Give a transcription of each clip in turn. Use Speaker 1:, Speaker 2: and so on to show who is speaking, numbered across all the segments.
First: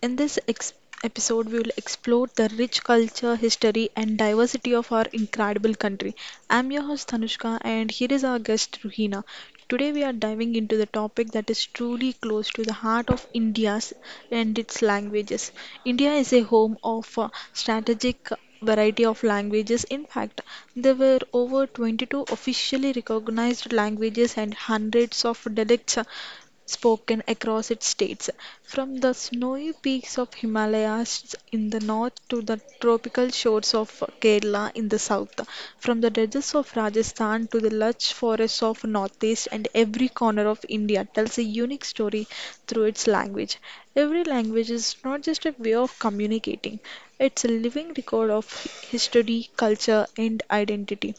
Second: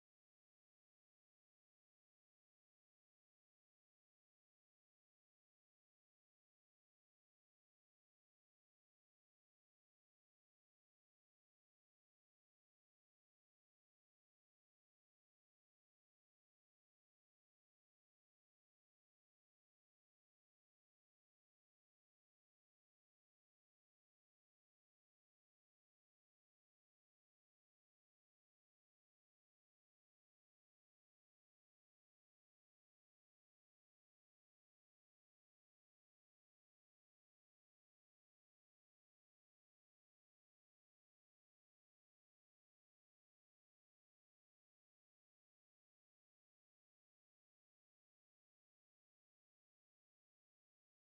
Speaker 1: In this episode we will explore the rich culture, history and diversity of our incredible country. I'm your host Tanushka and here is our guest Ruhina. Today we are diving into the topic that is truly close to the heart of India's and its languages. India is a home of strategic variety of languages. In fact, there were over 22 officially recognized languages and hundreds of dialects, spoken across its states, from the snowy peaks of Himalayas in the north to the tropical shores of Kerala in the south, from the deserts of Rajasthan to the lush forests of northeast, and every corner of India tells a unique story through its language. Every language is not just a way of communicating, it's a living record of history, culture, and identity.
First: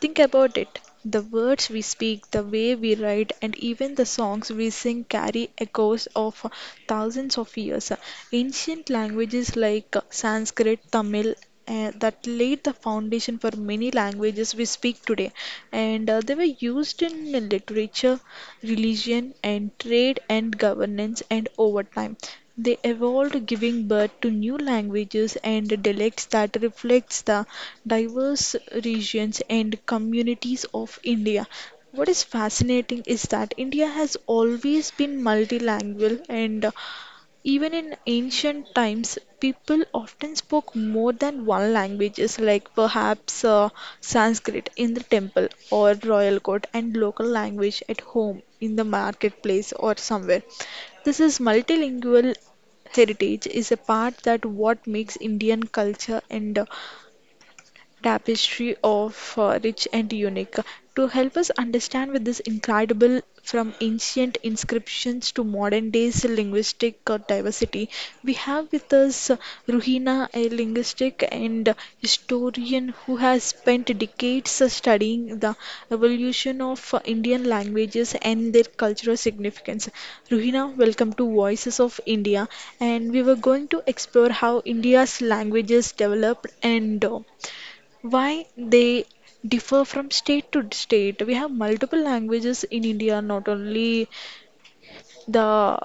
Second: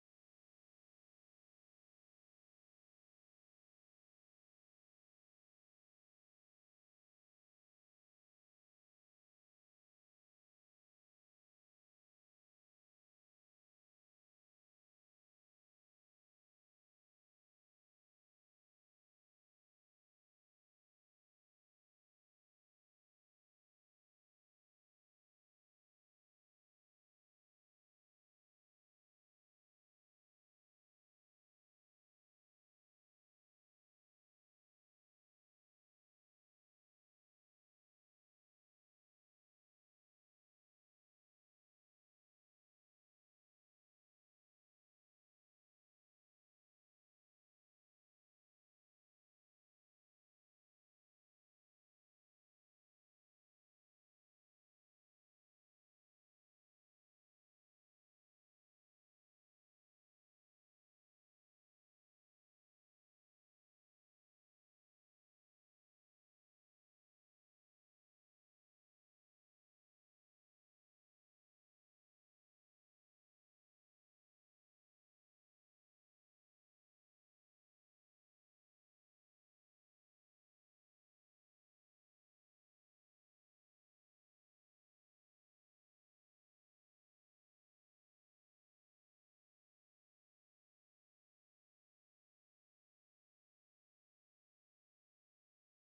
Speaker 1: Think about it. The words we speak, the way we write, and even the songs we sing carry echoes of thousands of years. Ancient languages like Sanskrit, Tamil, that laid the foundation for many languages we speak today, and they were used in literature, religion, and trade and governance, and over time, they evolved, giving birth to new languages and dialects that reflects the diverse regions and communities of India. What is fascinating is that India has always been multilingual, and even in ancient times, people often spoke more than one languages, like perhaps Sanskrit in the temple or royal court, and local language at home, in the marketplace, or somewhere. This is multilingual heritage is a part that what makes Indian culture and tapestry of rich and unique. To help us understand with this incredible from ancient inscriptions to modern days linguistic diversity, we have with us Ruhina, a linguistic and historian who has spent decades studying the evolution of Indian languages and their cultural significance. Ruhina, welcome to Voices of India, and we were going to explore how India's languages developed and why they differ from state to state. We have multiple languages in India, not only the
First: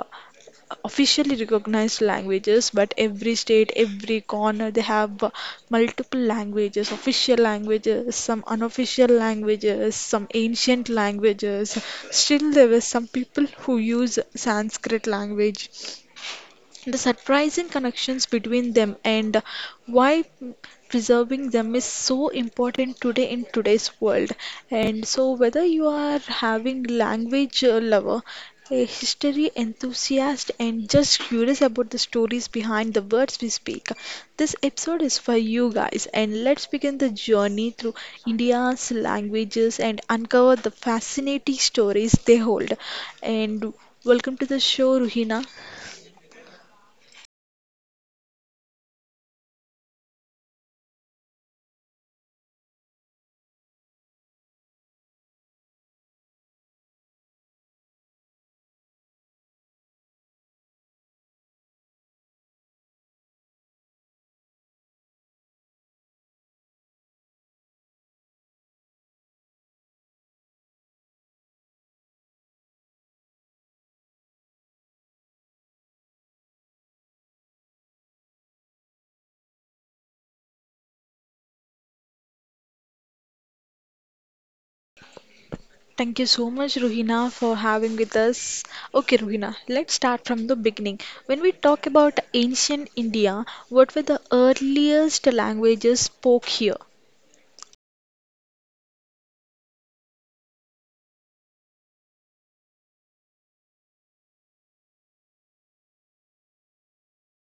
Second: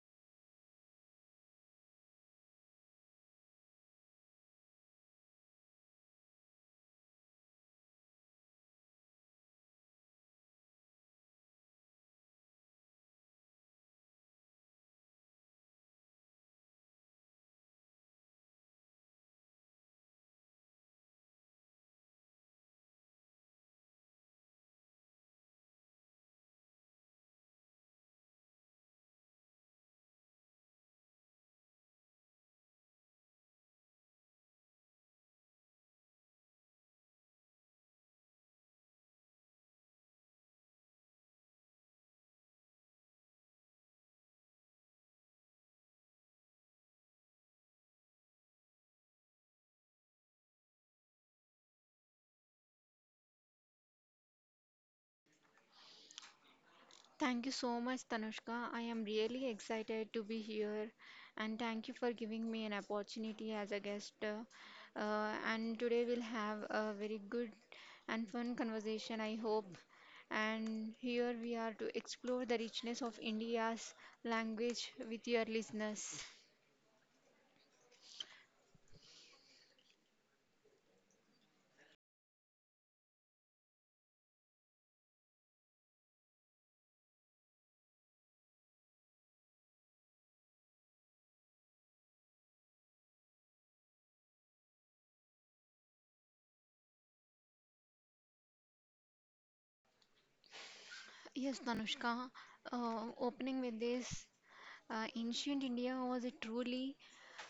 Speaker 1: officially recognized languages, but every state, every corner, they have multiple languages, official languages, some unofficial languages, some ancient languages. Still, there were some people who use Sanskrit language. The surprising connections between them and why preserving them is so important today in today's world. And so, whether you are having language lover, a history enthusiast, and just curious about the stories behind the words we speak, this episode is for you guys. And let's begin the journey through India's languages and uncover the fascinating stories they hold. And welcome to the show, Ruhina.
Speaker 2: Thank you so much, Tanushka. I am really excited to be here and thank you for giving me an opportunity as a guest. And today we'll have a very good and fun conversation, I hope. And here we are to explore the richness of India's language with your listeners.
Speaker 1: Thank you so much, Ruhina, for having with us. Okay, Ruhina, let's start from the beginning. When we talk about ancient India, what were the earliest languages spoke here?
Speaker 2: Yes, Tanushka, opening with this. Ancient India was a truly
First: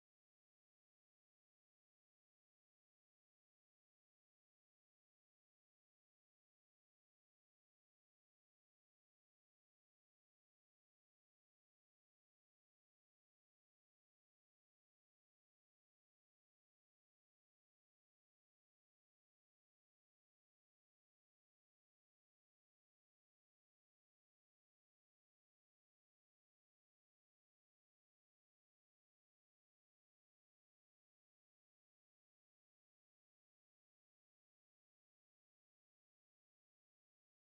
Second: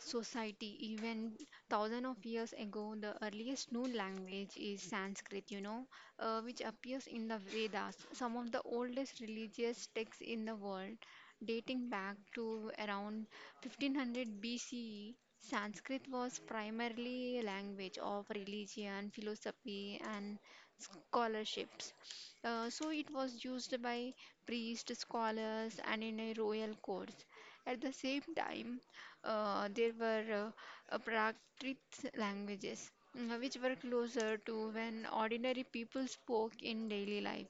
Speaker 2: society. Even thousands of years ago, the earliest known language is Sanskrit, you know, which appears in the Vedas, some of the oldest religious texts in the world. Dating back to around 1500 BCE, Sanskrit was primarily a language of religion, philosophy, and scholarships. So it was used by priests, scholars, and in a royal courts. At the same time, there were Prakrit languages, which were closer to when ordinary people spoke in daily life.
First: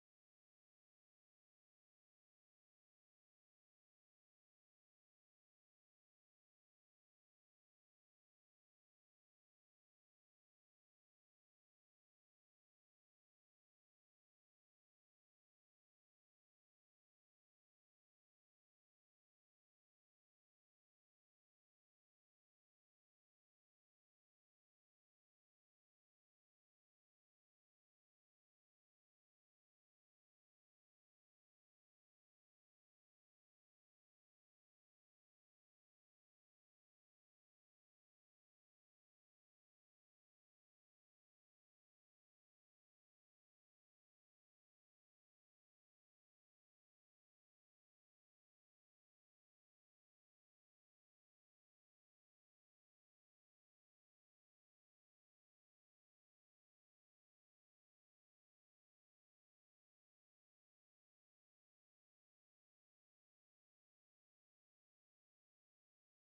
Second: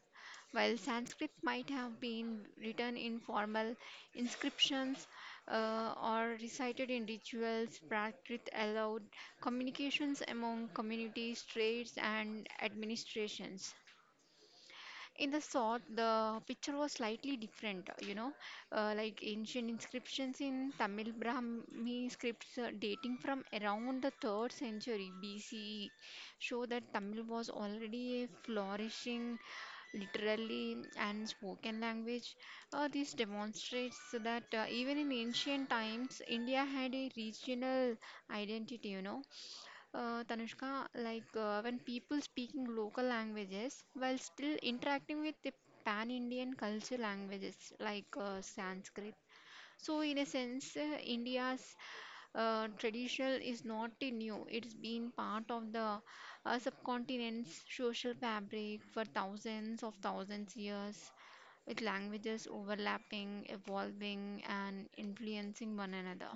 Speaker 2: While Sanskrit might have been written in formal inscriptions or recited in rituals, Prakrit allowed communications among communities, trades, and administrations. In the sort, the picture was slightly different, you know, like ancient inscriptions in Tamil Brahmi scripts dating from around the 3rd century BCE show that Tamil was already a flourishing literally and spoken language. This demonstrates that even in ancient times, India had a regional identity, you know. Tanushka, like when people speaking local languages while still interacting with the pan-Indian culture languages like Sanskrit. So in a sense, India's traditional is not a new. It's been part of the subcontinent's social fabric for thousands of thousands years, with languages overlapping, evolving, and influencing one another.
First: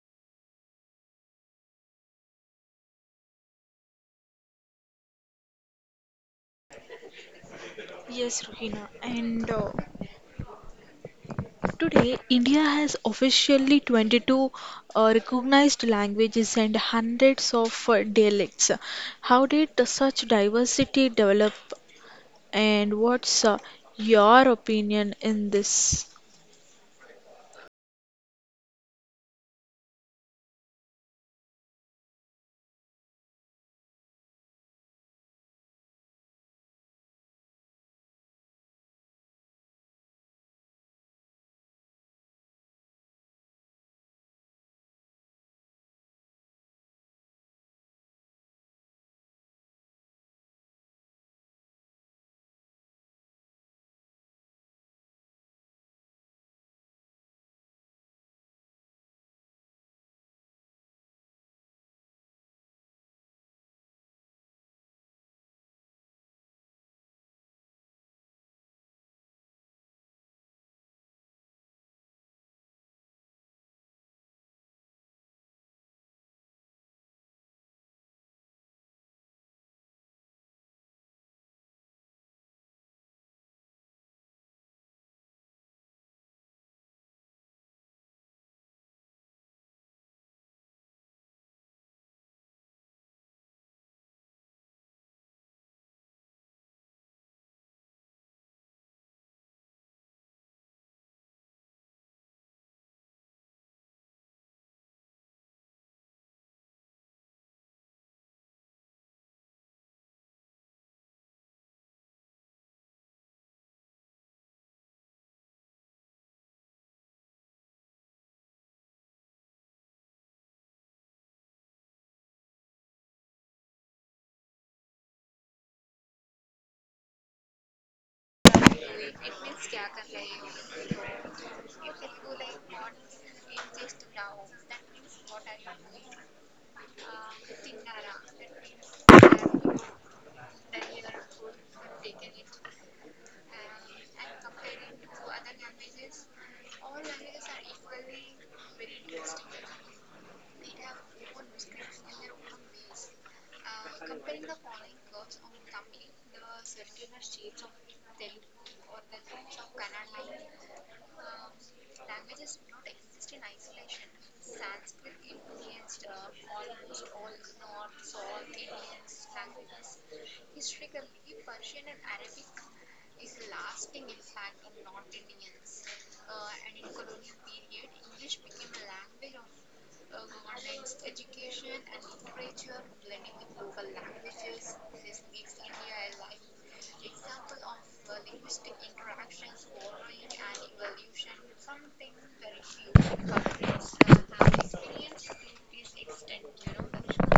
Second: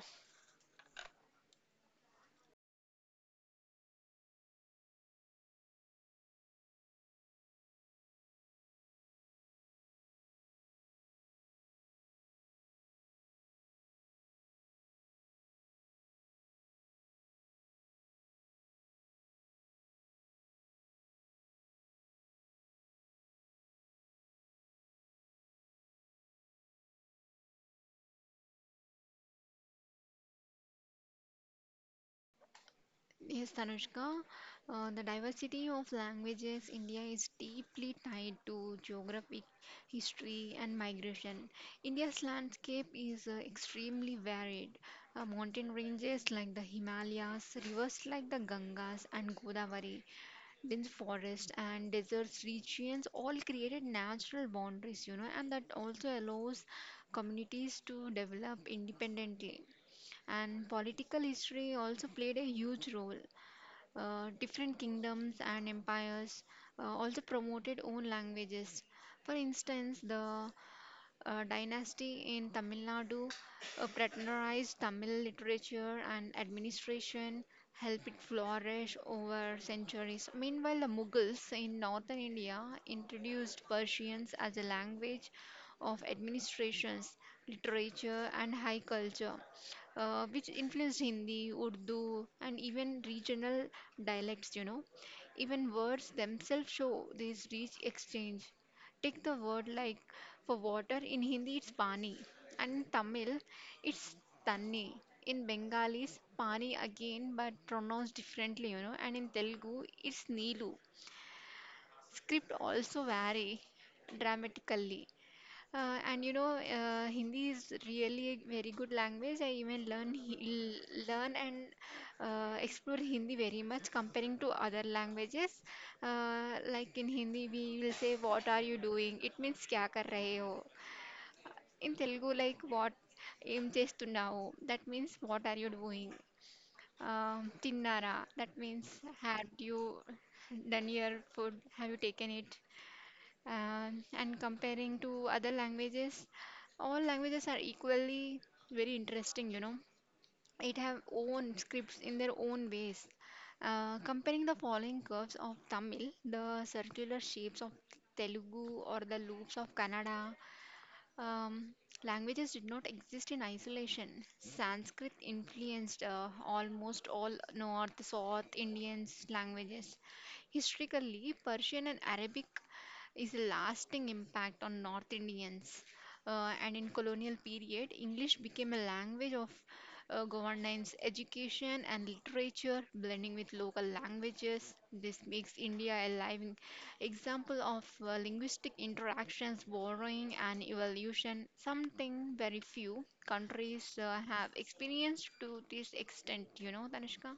Speaker 1: Yes, Ruhina. And today, India has officially 22 recognized languages and hundreds of dialects. How did such diversity develop, and what's your opinion in this?
Speaker 2: Yes, Tanushka, the diversity of languages India is deeply tied to geographic history and migration. India's landscape is extremely varied. Mountain ranges like the Himalayas, rivers like the Gangas and Godavari, dense forests and deserts regions all created natural boundaries, you know, and that also allows communities to develop independently. And political history also played a huge role. Different kingdoms and empires also promoted own languages. For instance, the dynasty in Tamil Nadu patronized Tamil literature and administration, helped it flourish over centuries. Meanwhile, the Mughals in northern India introduced Persians as a language of administrations, literature, and high culture, which influenced Hindi, Urdu, and even regional dialects, you know. Even words themselves show this rich exchange. Take the word like for water in Hindi it's pani and in Tamil it's tanni. In Bengali it's pani again but pronounced differently, you know, and in Telugu it's neelu. Script also vary dramatically. Hindi is really a very good language. I even learn and explore Hindi very much comparing to other languages. Like in Hindi, we will say, "What are you doing?" It means "क्या कर रहे हो?" In Telugu, like what ఏం చేస్తున్నావు? That means what are you doing? తిన్నారా? That means had you done your food? Have you taken it? Um, and comparing to other languages, all languages are equally very interesting, you know. It have own scripts in their own ways. Comparing the following curves of Tamil, the circular shapes of Telugu or the loops of Kannada, um, languages did not exist in isolation. Sanskrit influenced almost all North, South Indians' languages. Historically, Persian and Arabic is a lasting impact on North Indians. And in colonial period, English became a language of governance, education, and literature, blending with local languages. This makes India a living, Example of linguistic interactions, borrowing and evolution, something very few countries have experienced to this extent, you know, Tanishka?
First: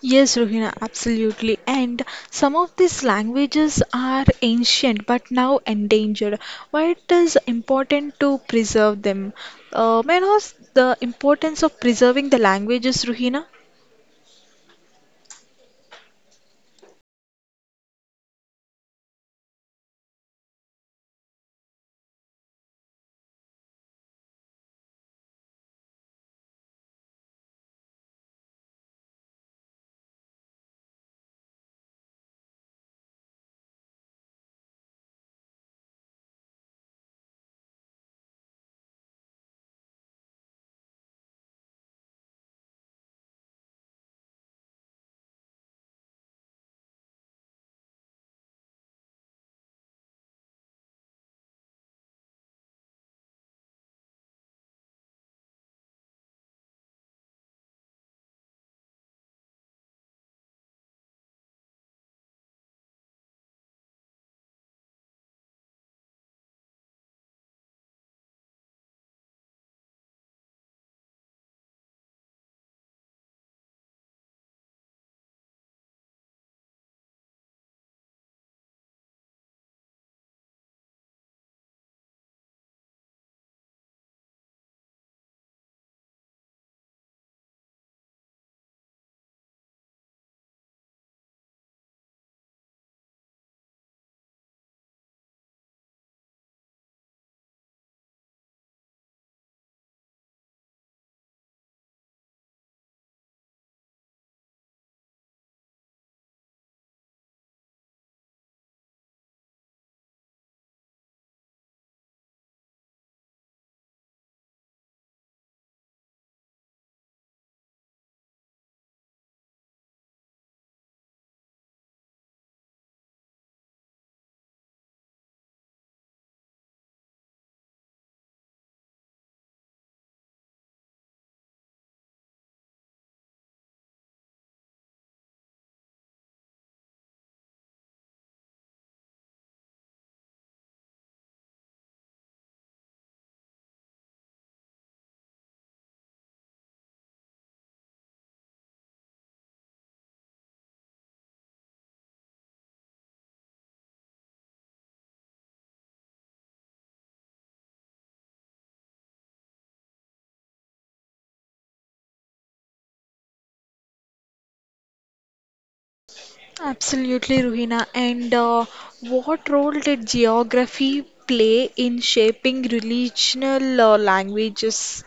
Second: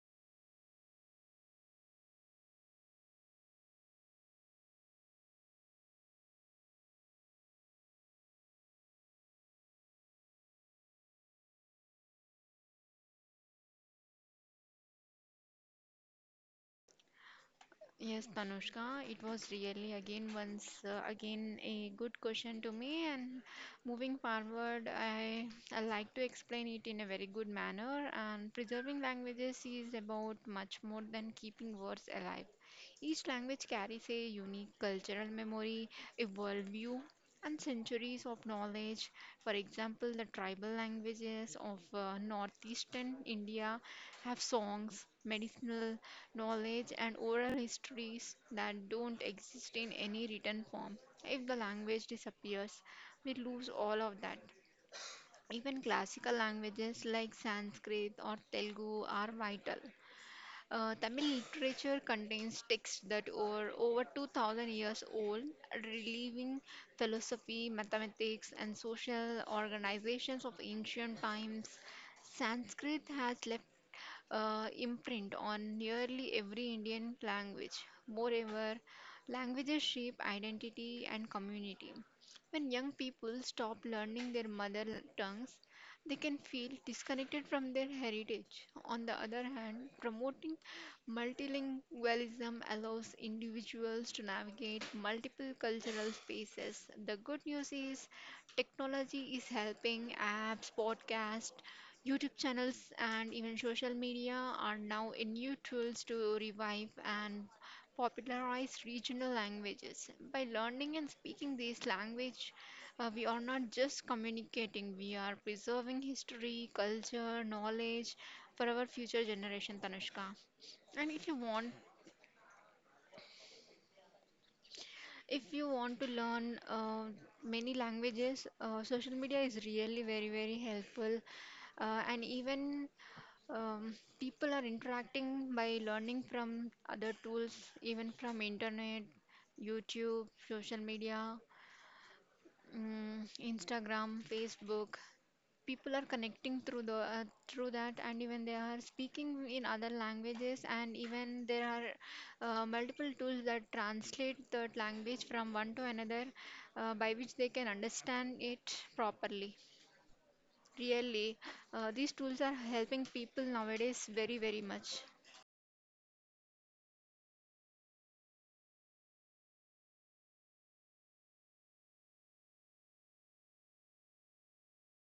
Speaker 1: Yes, Rohina, absolutely. And some of these languages are ancient but now endangered. Why it is important to preserve them? May I know the importance of preserving the languages, Rohina?
Speaker 2: Yes, Tanushka, it was really again once again a good question to me. And moving forward, I like to explain it in a very good manner. And preserving languages is about much more than keeping words alive. Each language carries a unique cultural memory, a worldview, and centuries of knowledge. For example, the tribal languages of northeastern India have songs, medicinal knowledge and oral histories that don't exist in any written form. If the language disappears, we lose all of that. Even classical languages like Sanskrit or Telugu are vital. Tamil literature contains texts that are over 2000 years old, relieving philosophy, mathematics, and social organizations of ancient times. Sanskrit has left imprint on nearly every Indian language. Moreover, languages shape identity and community. When young people stop learning their mother tongues, they can feel disconnected from their heritage. On the other hand, promoting multilingualism allows individuals to navigate multiple cultural spaces. The good news is technology is helping apps, podcasts, YouTube channels and even social media are now in new tools to revive and popularize regional languages. By learning and speaking these language, we are not just communicating, we are preserving history, culture, knowledge for our future generation, Tanushka. And if you want to learn many languages, social media is really very, very helpful. And even um, People are interacting by learning from other tools even from internet youtube social media, instagram facebook, people are connecting through the through that, and even they are speaking in other languages, and even there are multiple tools that translate that language from one to another, by which they can understand it properly, really. These tools are helping people nowadays very, very much.
Speaker 1: Absolutely, Ruhina. And what role did geography play in shaping regional languages?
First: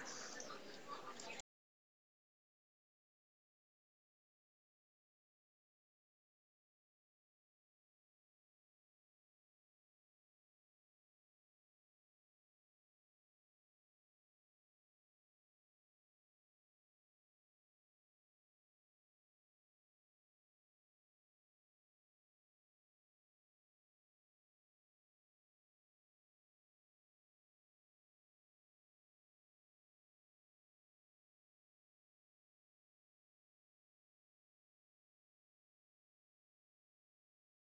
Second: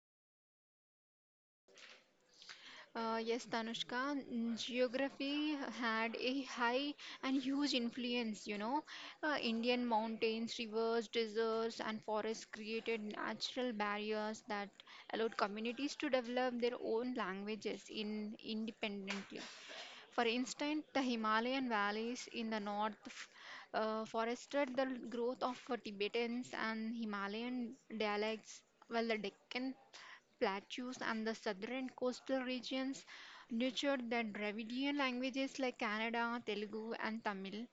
Speaker 2: Yes, Tanushka, geography had a high and huge influence, you know. Indian mountains, rivers, deserts, and forests created natural barriers that allowed communities to develop their own languages in independently. For instance, the Himalayan valleys in the north fostered the growth of Tibetans and Himalayan dialects, while the Deccan plateaus and the southern coastal regions nurtured the Dravidian languages like Kannada, Telugu, and Tamil.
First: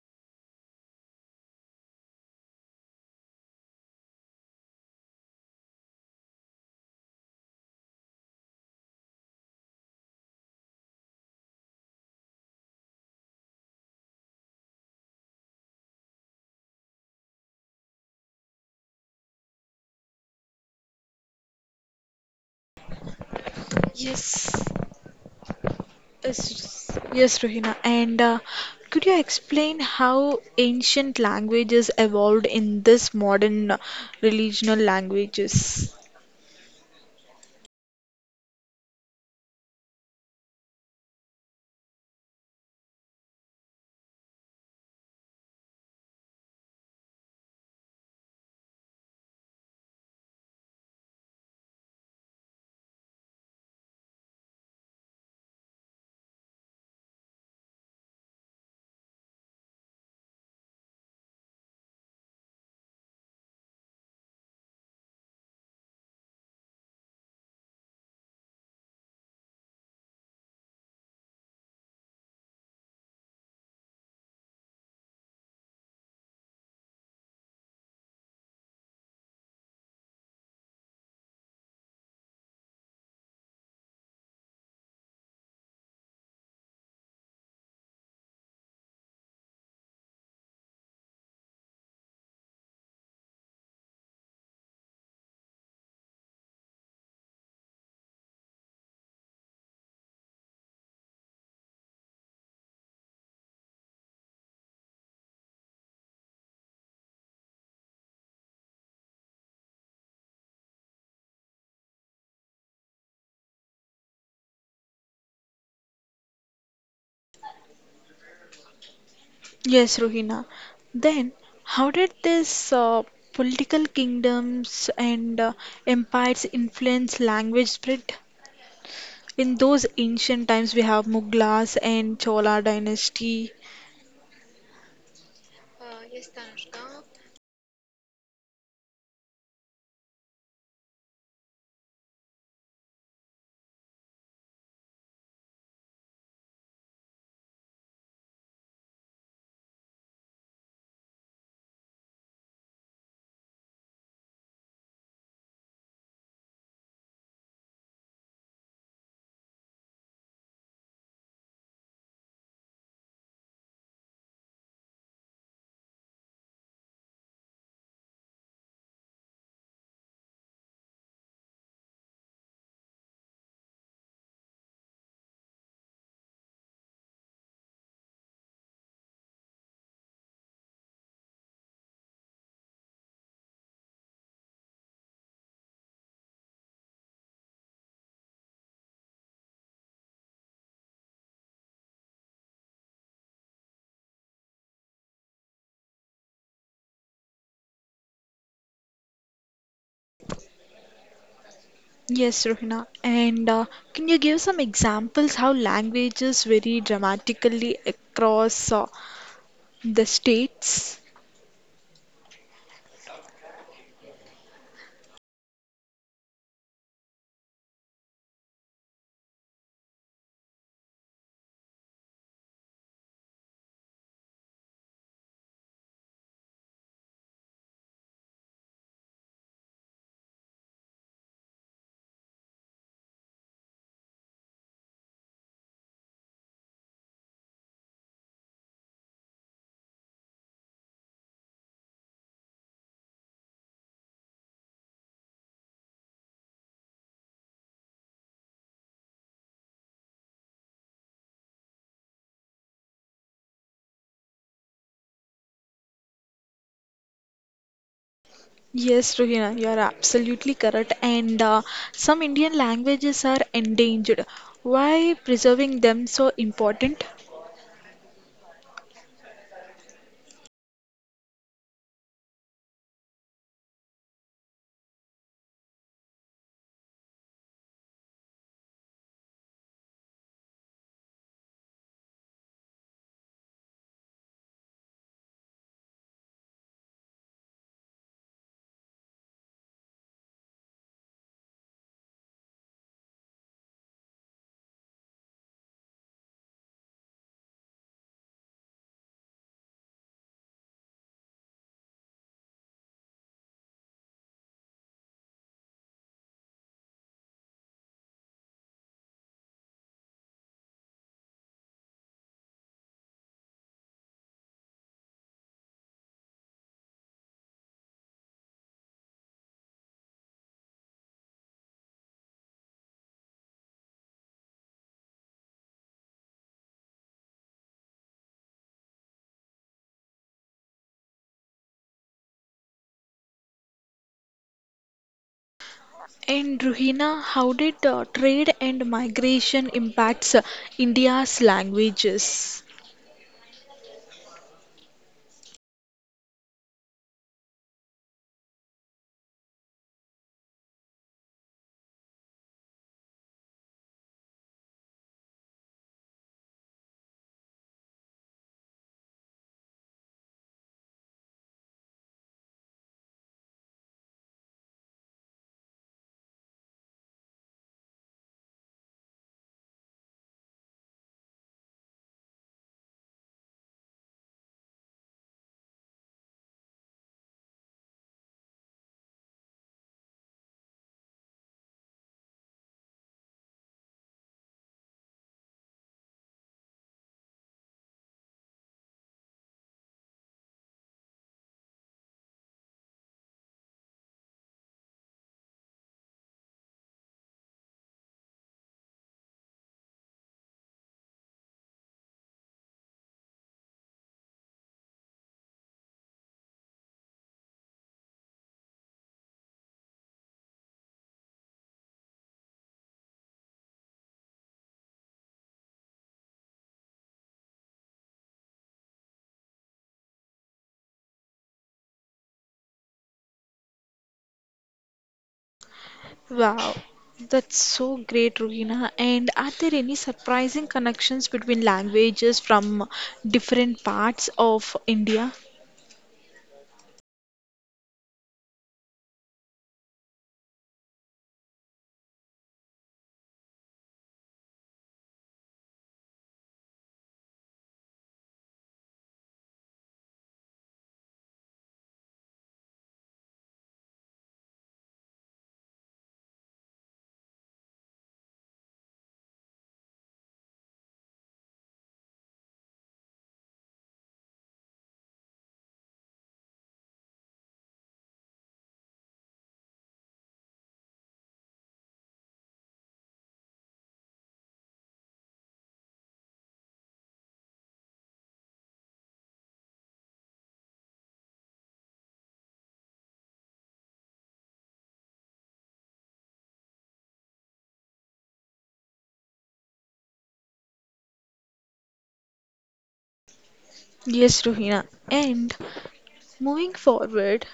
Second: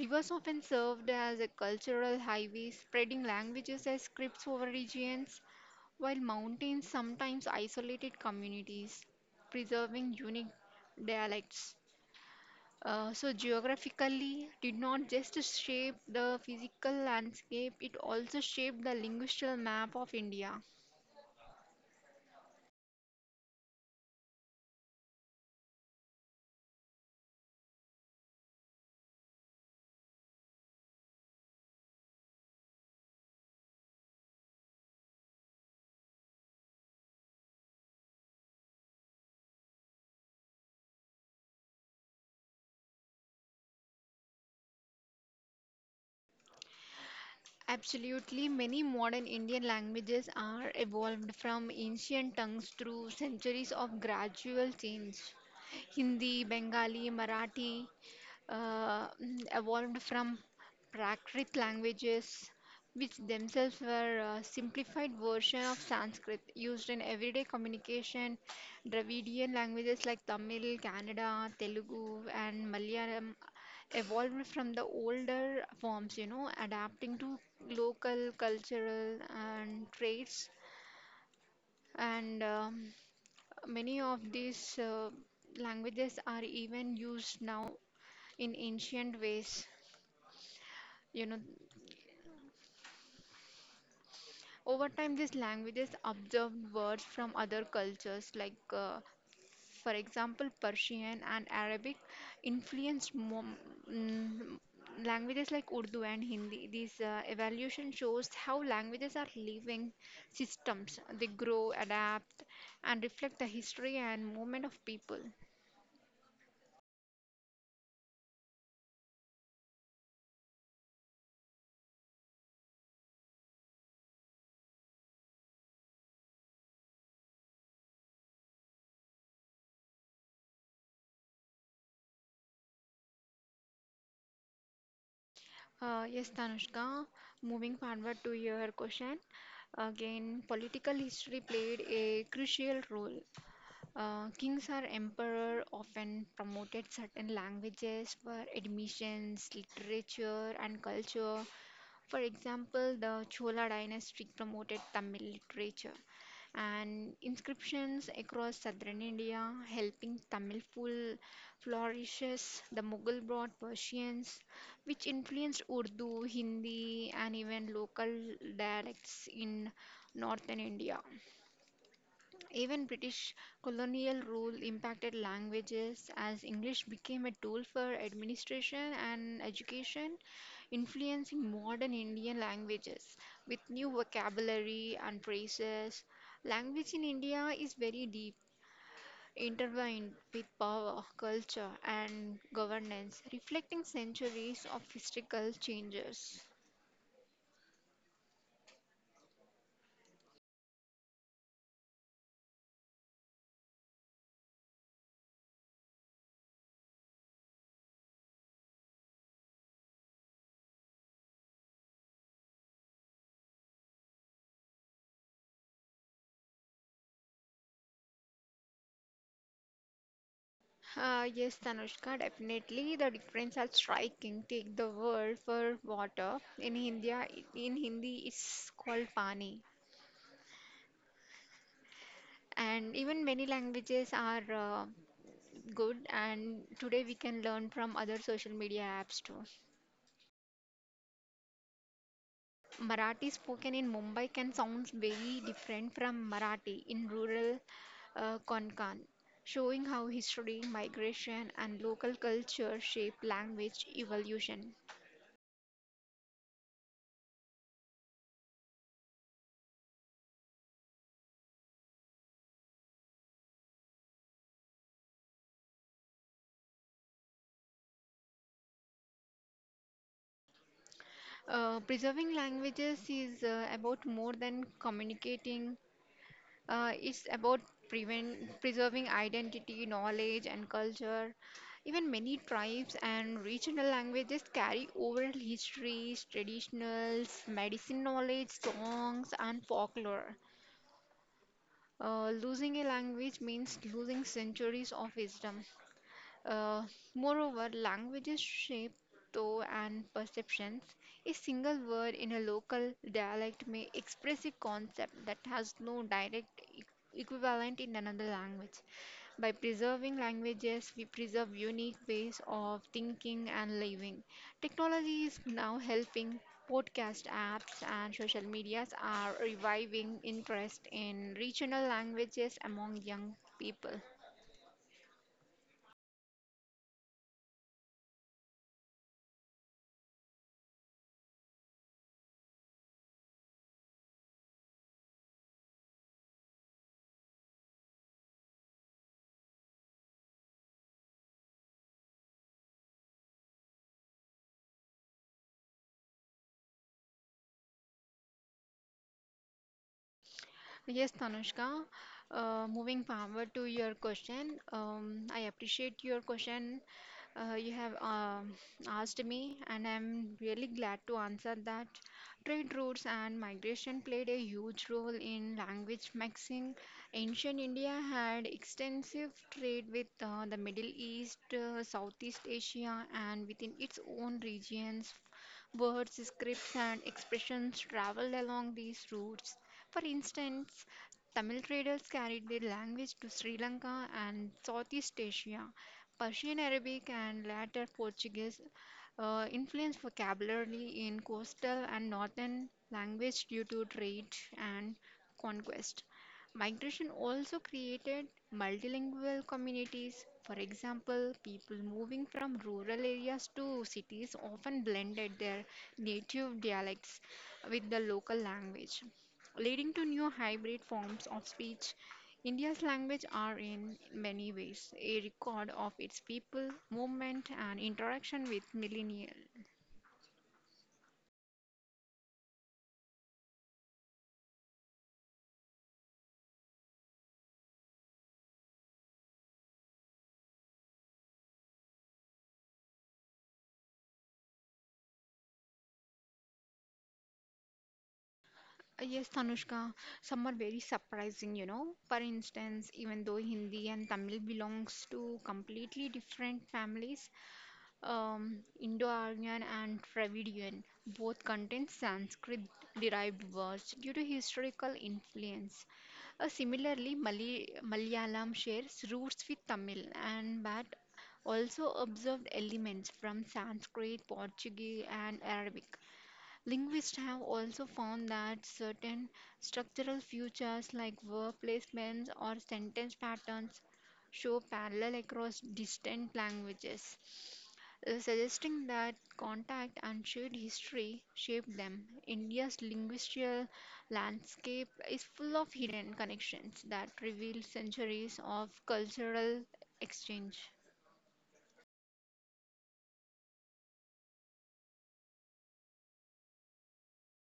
Speaker 2: Rivers often served as a cultural highways, spreading languages as scripts over regions, while mountains sometimes isolated communities, preserving unique dialects. So geographically did not just shape the physical landscape, it also shaped the linguistic map of India.
Speaker 1: Yes, yes, Rohina. And could you explain how ancient languages evolved in this modern regional languages?
Speaker 2: Absolutely, many modern Indian languages are evolved from ancient tongues through centuries of gradual change. Hindi, Bengali, Marathi evolved from Prakrit languages, which themselves were a simplified version of Sanskrit used in everyday communication. Dravidian languages like Tamil, Kannada, Telugu, and Malayalam evolved from the older forms, you know, adapting to local cultural and traits. And many of these languages are even used now in ancient ways, you know. Over time, these languages absorbed words from other cultures, like, for example, Persian and Arabic influenced mm, languages like Urdu and Hindi. This evolution shows how languages are living systems. They grow, adapt, and reflect the history and movement of people.
Speaker 1: Yes, Rohina. Then, how did these political kingdoms and empires influence language spread? In those ancient times, we have Mughals and Chola dynasty.
Speaker 2: Yes, Tanushka, moving forward to your question. Again, political history played a crucial role. Kings or emperor often promoted certain languages for admissions, literature, and culture. For example, the Chola dynasty promoted Tamil literature and inscriptions across southern India, helping Tamil full flourishes. The Mughal brought Persians, which influenced Urdu, Hindi, and even local dialects in northern India. Even British colonial rule impacted languages as English became a tool for administration and education, influencing modern Indian languages with new vocabulary and phrases. Language in India is very deep, intertwined with power, culture, and governance, reflecting centuries of historical changes.
Speaker 1: Yes, Rohina. And can you give some examples how languages vary dramatically across the states?
Speaker 2: Yes, Tanushka, definitely. The difference are striking. Take the word for water. In India, in Hindi, it's called pani. And even many languages are good. And today we can learn from other social media apps too. Marathi spoken in Mumbai can sound very different from Marathi in rural Konkan, showing how history, migration, and local culture shape language evolution.
Speaker 1: Yes, Rohina, you are absolutely correct. And some Indian languages are endangered. Why preserving them so important?
Speaker 2: Preserving languages is about more than communicating. It's about preserving identity, knowledge, and culture. Even many tribes and regional languages carry oral histories, traditionals, medicine knowledge, songs, and folklore. Losing a language means losing centuries of wisdom. Uh, moreover, languages shape tone and perceptions. A single word in a local dialect may express a concept that has no direct equivalent in another language. By preserving languages, we preserve unique ways of thinking and living. Technology is now helping. Podcast apps and social medias are reviving interest in regional languages among young people.
Speaker 1: And Rohina, how did trade and migration impacts India's languages?
Speaker 2: Yes, Tanushka. Moving forward to your question, I appreciate your question. You have asked me, and I'm really glad to answer that. Trade routes and migration played a huge role in language mixing. Ancient India had extensive trade with the Middle East, Southeast Asia, and within its own regions, words, scripts, and expressions traveled along these routes. For instance, Tamil traders carried their language to Sri Lanka and Southeast Asia. Persian Arabic and later Portuguese influenced vocabulary in coastal and northern language due to trade and conquest. Migration also created multilingual communities. For example, people moving from rural areas to cities often blended their native dialects with the local language, leading to new hybrid forms of speech. India's language are in many ways a record of its people, movement, and interaction with millennial.
Speaker 1: Wow, that's so great, Ruhina. And are there any surprising connections between languages from different parts of India?
Speaker 2: Yes, Tanushka, some are very surprising, you know. For instance, even though Hindi and Tamil belongs to completely different families, Indo-Aryan and Dravidian both contain Sanskrit-derived words due to historical influence. Similarly, Malayalam shares roots with Tamil and but also observed elements from Sanskrit, Portuguese, and Arabic. Linguists have also found that certain structural features like verb placements or sentence patterns show parallel across distant languages, suggesting that contact and shared history shaped them. India's linguistic landscape is full of hidden connections that reveal centuries of cultural exchange.
Speaker 1: Yes, Ruhina. And moving forward,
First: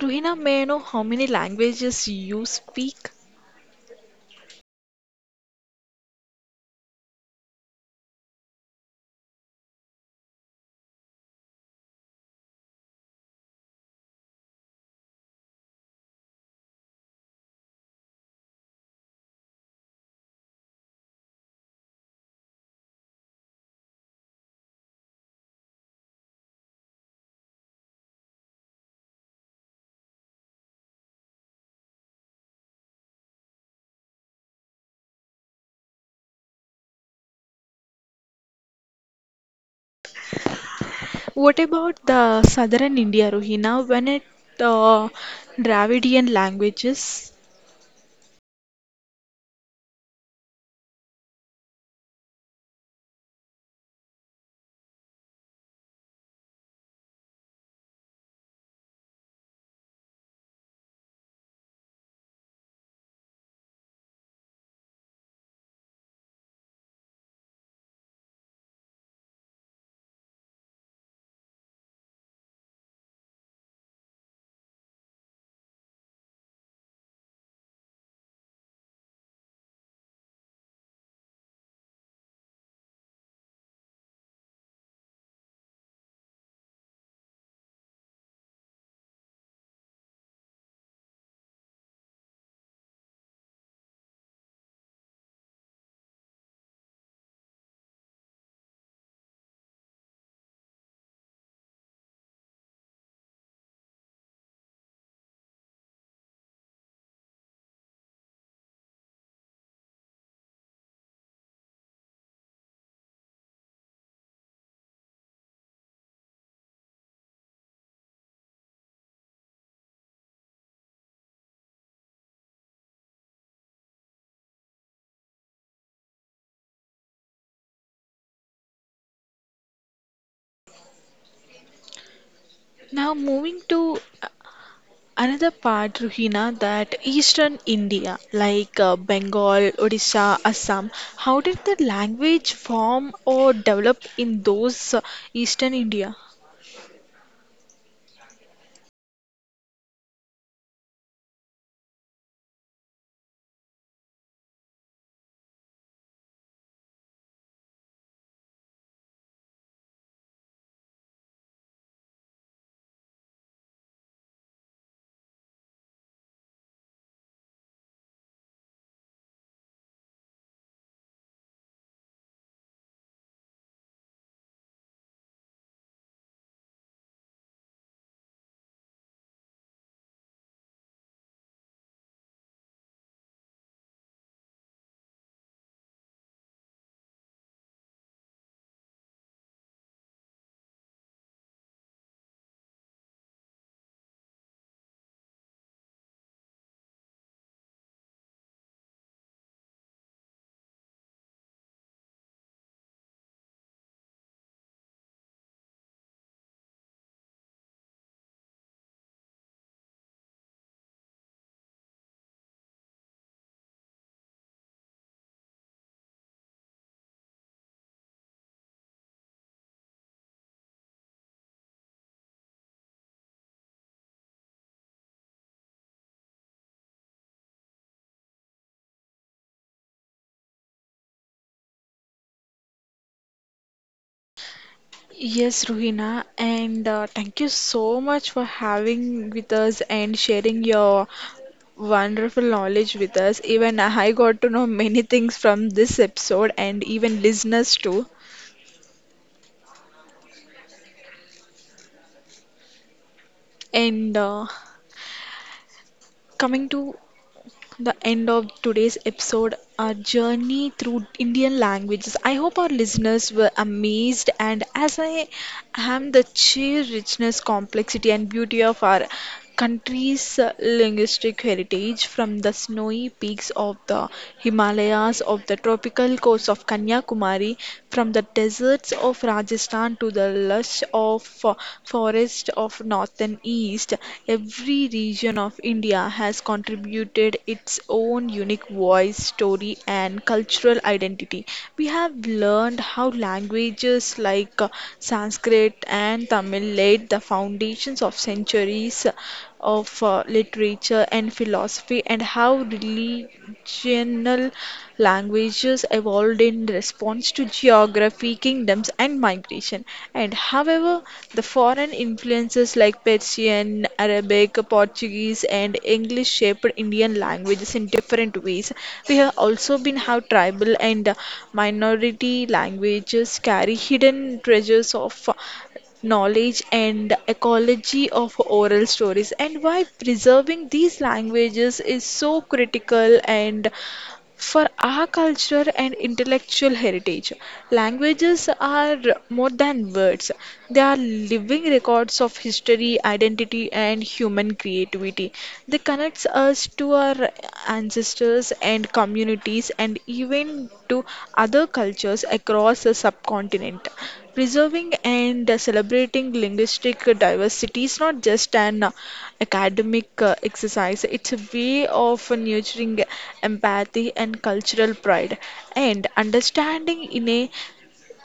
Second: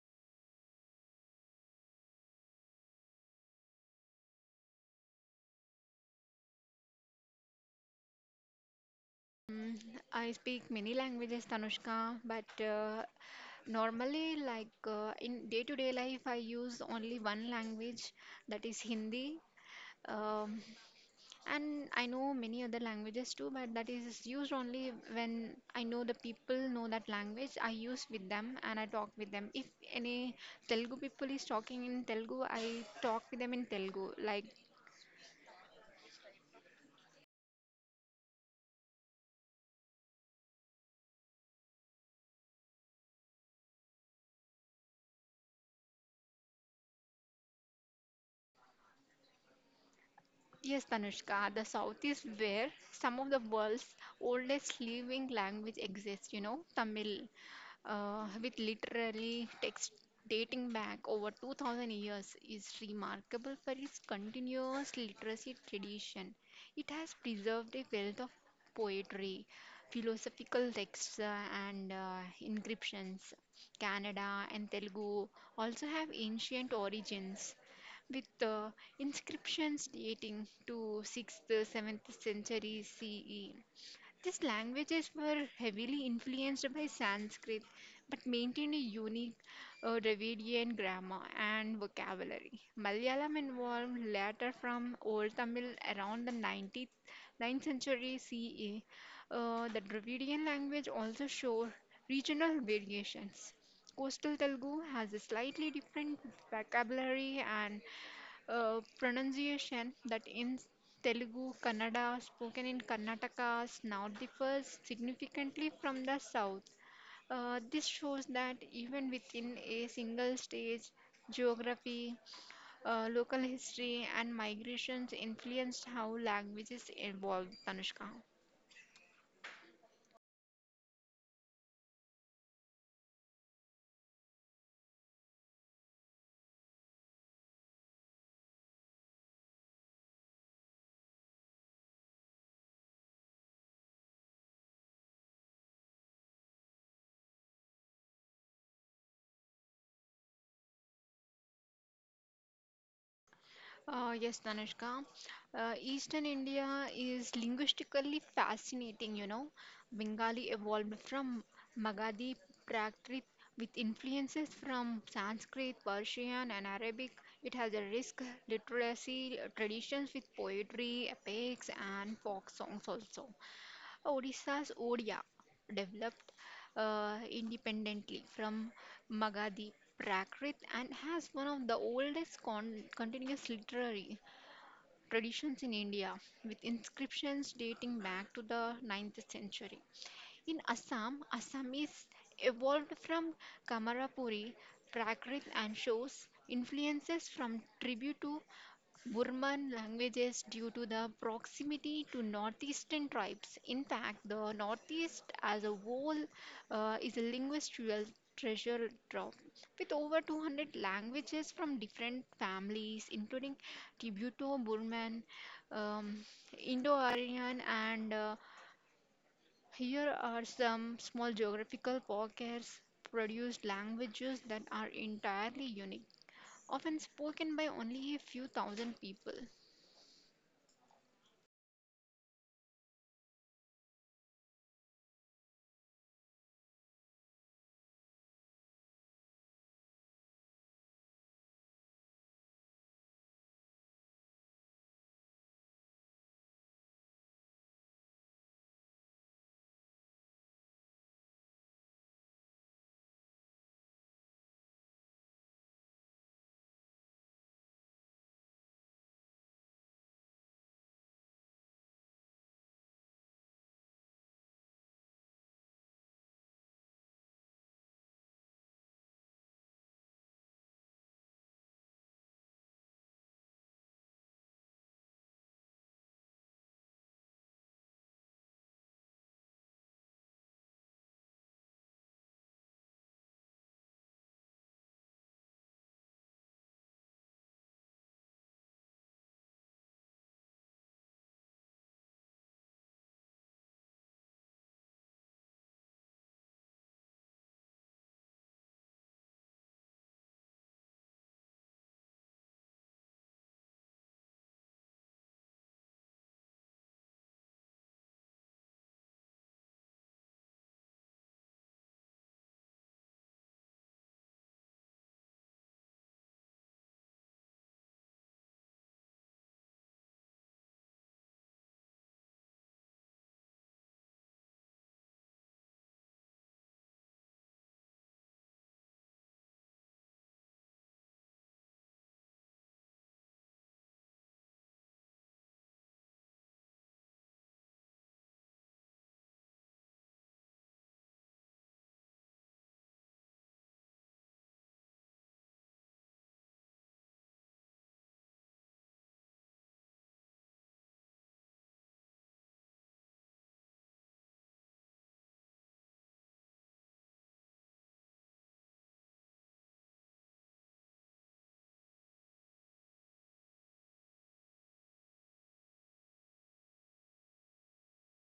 Speaker 1: Ruhina, may I know how many languages you speak?
Speaker 2: Mm, I speak many languages, Tanushka, but normally, like, in day-to-day life, I use only one language, that is Hindi. Um, and I know many other languages too, but that is used only when I know the people know that language. I use with them and I talk with them. If any Telugu people is talking in Telugu, I talk with them in Telugu. Like
Speaker 1: What about the southern India, Ruhina, when it uh, Dravidian languages?
Speaker 2: yes, Tanushka, the South is where some of the world's oldest living language exists, you know. Tamil, with literally text dating back over 2000 years is remarkable for its continuous literacy tradition. It has preserved a wealth of poetry, philosophical texts, and inscriptions. Kannada and Telugu also have ancient origins with inscriptions dating to 6th, 7th century CE. These languages were heavily influenced by Sanskrit but maintained a unique Dravidian grammar and vocabulary. Malayalam evolved later from Old Tamil around the 19th 9th century CE. The Dravidian language also showed regional variations. Coastal Telugu has a slightly different vocabulary and pronunciation that in Telugu, Kannada, spoken in Karnataka, now differs significantly from the south. This shows that even within a single state, geography, local history, and migrations influenced how languages evolve, Tanushka.
Speaker 1: Now moving to another part, Ruhina, that Eastern India, like Bengal, Odisha, Assam, how did the language form or develop in those Eastern India?
Speaker 2: Yes, Danushka. Eastern India is linguistically fascinating, you know. Bengali evolved from Magadhi Prakrit with influences from Sanskrit, Persian, and Arabic. It has a rich literacy traditions with poetry, epics, and folk songs also. Odisha's Odia developed independently from Magadhi Prakrit and has one of the oldest continuous literary traditions in India, with inscriptions dating back to the 9th century. In Assam, Assamese evolved from Kamarapuri Prakrit and shows influences from tribute to Burman languages due to the proximity to northeastern tribes. In fact, the northeast as a whole is a linguistical treasure trove with over 200 languages from different families, including Tibeto Burman, um, Indo Aryan, and here are some small geographical pockets produced languages that are entirely unique, often spoken by only a few thousand people.
Speaker 1: Yes, Ruhina, and thank you so much for having with us and sharing your wonderful knowledge with us. Even I got to know many things from this episode and even listeners too. And coming to the end of today's episode, our journey through Indian languages. I hope our listeners were amazed and as I and the sheer richness, complexity, and beauty of our country's linguistic heritage, from the snowy peaks of the Himalayas, of the tropical coast of Kanyakumari, from the deserts of Rajasthan to the lush of forest of north and east, every region of India has contributed its own unique voice, story, and cultural identity. We have learned how languages like Sanskrit and Tamil laid the foundations of centuries of literature and philosophy, and how religional languages evolved in response to geography, kingdoms, and migration. And however, the foreign influences like Persian, Arabic, Portuguese, and English shaped Indian languages in different ways. We have also been how tribal and minority languages carry hidden treasures of knowledge and ecology of oral stories, and why preserving these languages is so critical and for our culture and intellectual heritage, languages are more than words. They are living records of history, identity, and human creativity. They connect us to our ancestors and communities and even to other cultures across the subcontinent. Preserving and celebrating linguistic diversity is not just an academic exercise. It's a way of nurturing empathy and cultural pride and understanding in a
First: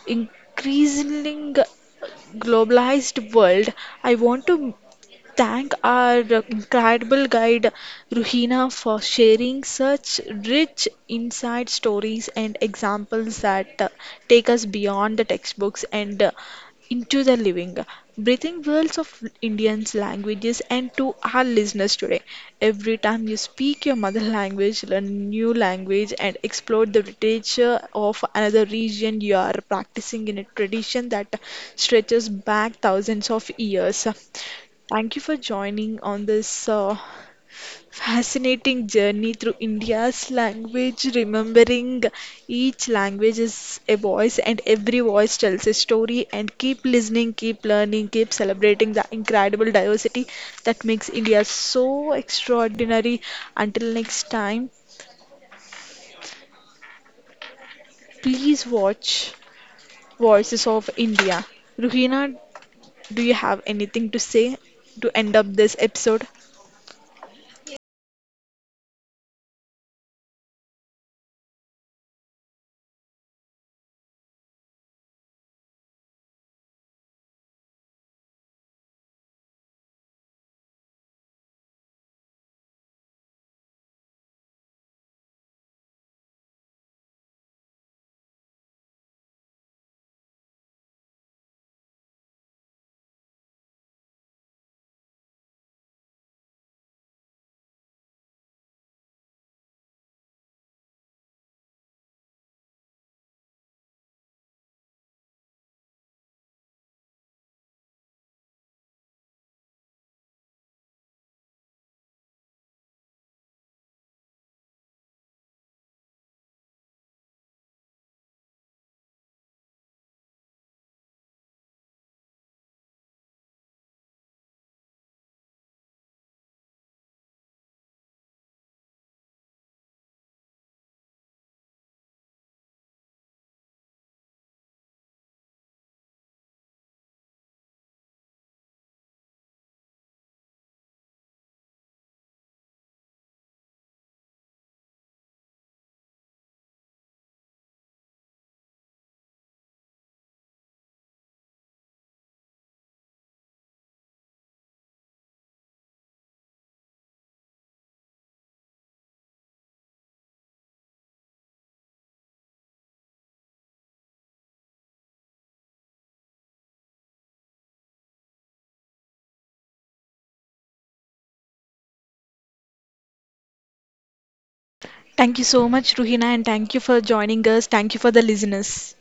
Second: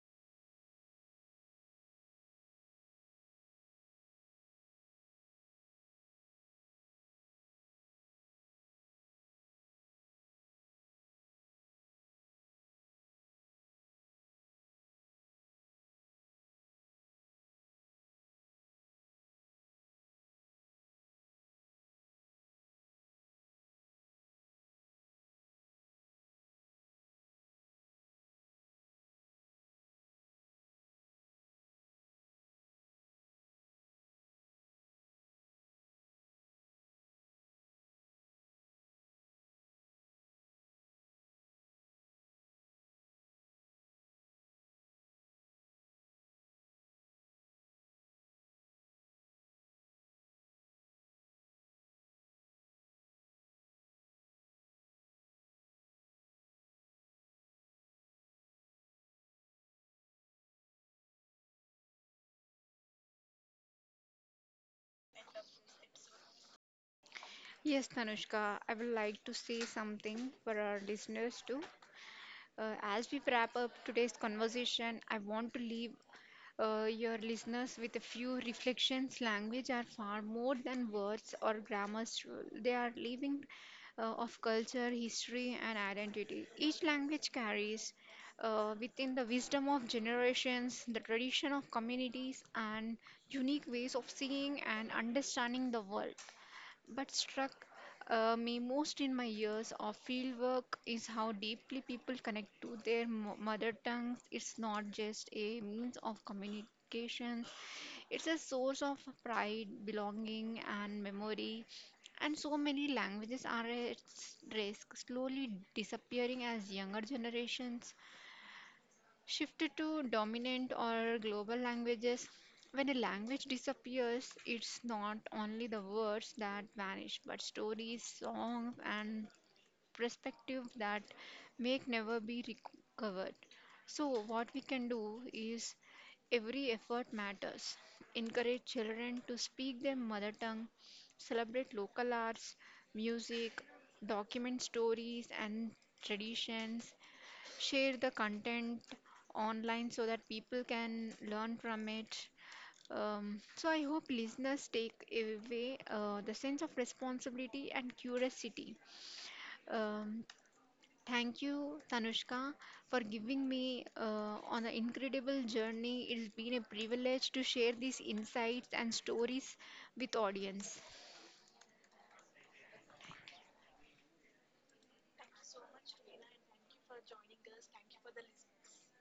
Speaker 1: increasingly globalized world. I want to thank our incredible guide Ruhina for sharing such rich inside stories and examples that take us beyond the textbooks and into the living, breathing worlds of Indians' languages, and to our listeners today. Every time you speak your mother language, learn a new language, and explore the literature of another region, you are practicing in a tradition that stretches back thousands of years. Thank you for joining on this. Fascinating journey through India's language, remembering each language is a voice, and every voice tells a story. And keep listening, keep learning, keep celebrating the incredible diversity that makes India so extraordinary. Until next time, please watch Voices of India. Ruhina, do you have anything to say to end up this episode?
Speaker 2: Yes, Tanushka, I would like to say something for our listeners too. As we wrap up today's conversation, I want to leave your listeners with a few reflections. Language are far more than words or grammars, they are living of culture, history, and identity. Each language carries within the wisdom of generations, the tradition of communities, and unique ways of seeing and understanding the world. But struck me most in my years of fieldwork is how deeply people connect to their mother tongues. It's not just a means of communication, it's a source of pride, belonging, and memory. And so many languages are at risk, slowly disappearing as younger generations shifted to dominant or global languages. When a language disappears, it's not only the words that vanish, but stories, songs, and perspective that may never be recovered. So, what we can do is every effort matters. Encourage children to speak their mother tongue, celebrate local arts, music, document stories and traditions, share the content online so that people can learn from it. So I hope listeners take away the sense of responsibility and curiosity. Um, Thank you, Tanushka, for giving me on an incredible journey. It's been a privilege to share these insights and stories with audience.
Speaker 1: Thank you so much, Ruhina, and thank you for joining us. Thank you for the listeners.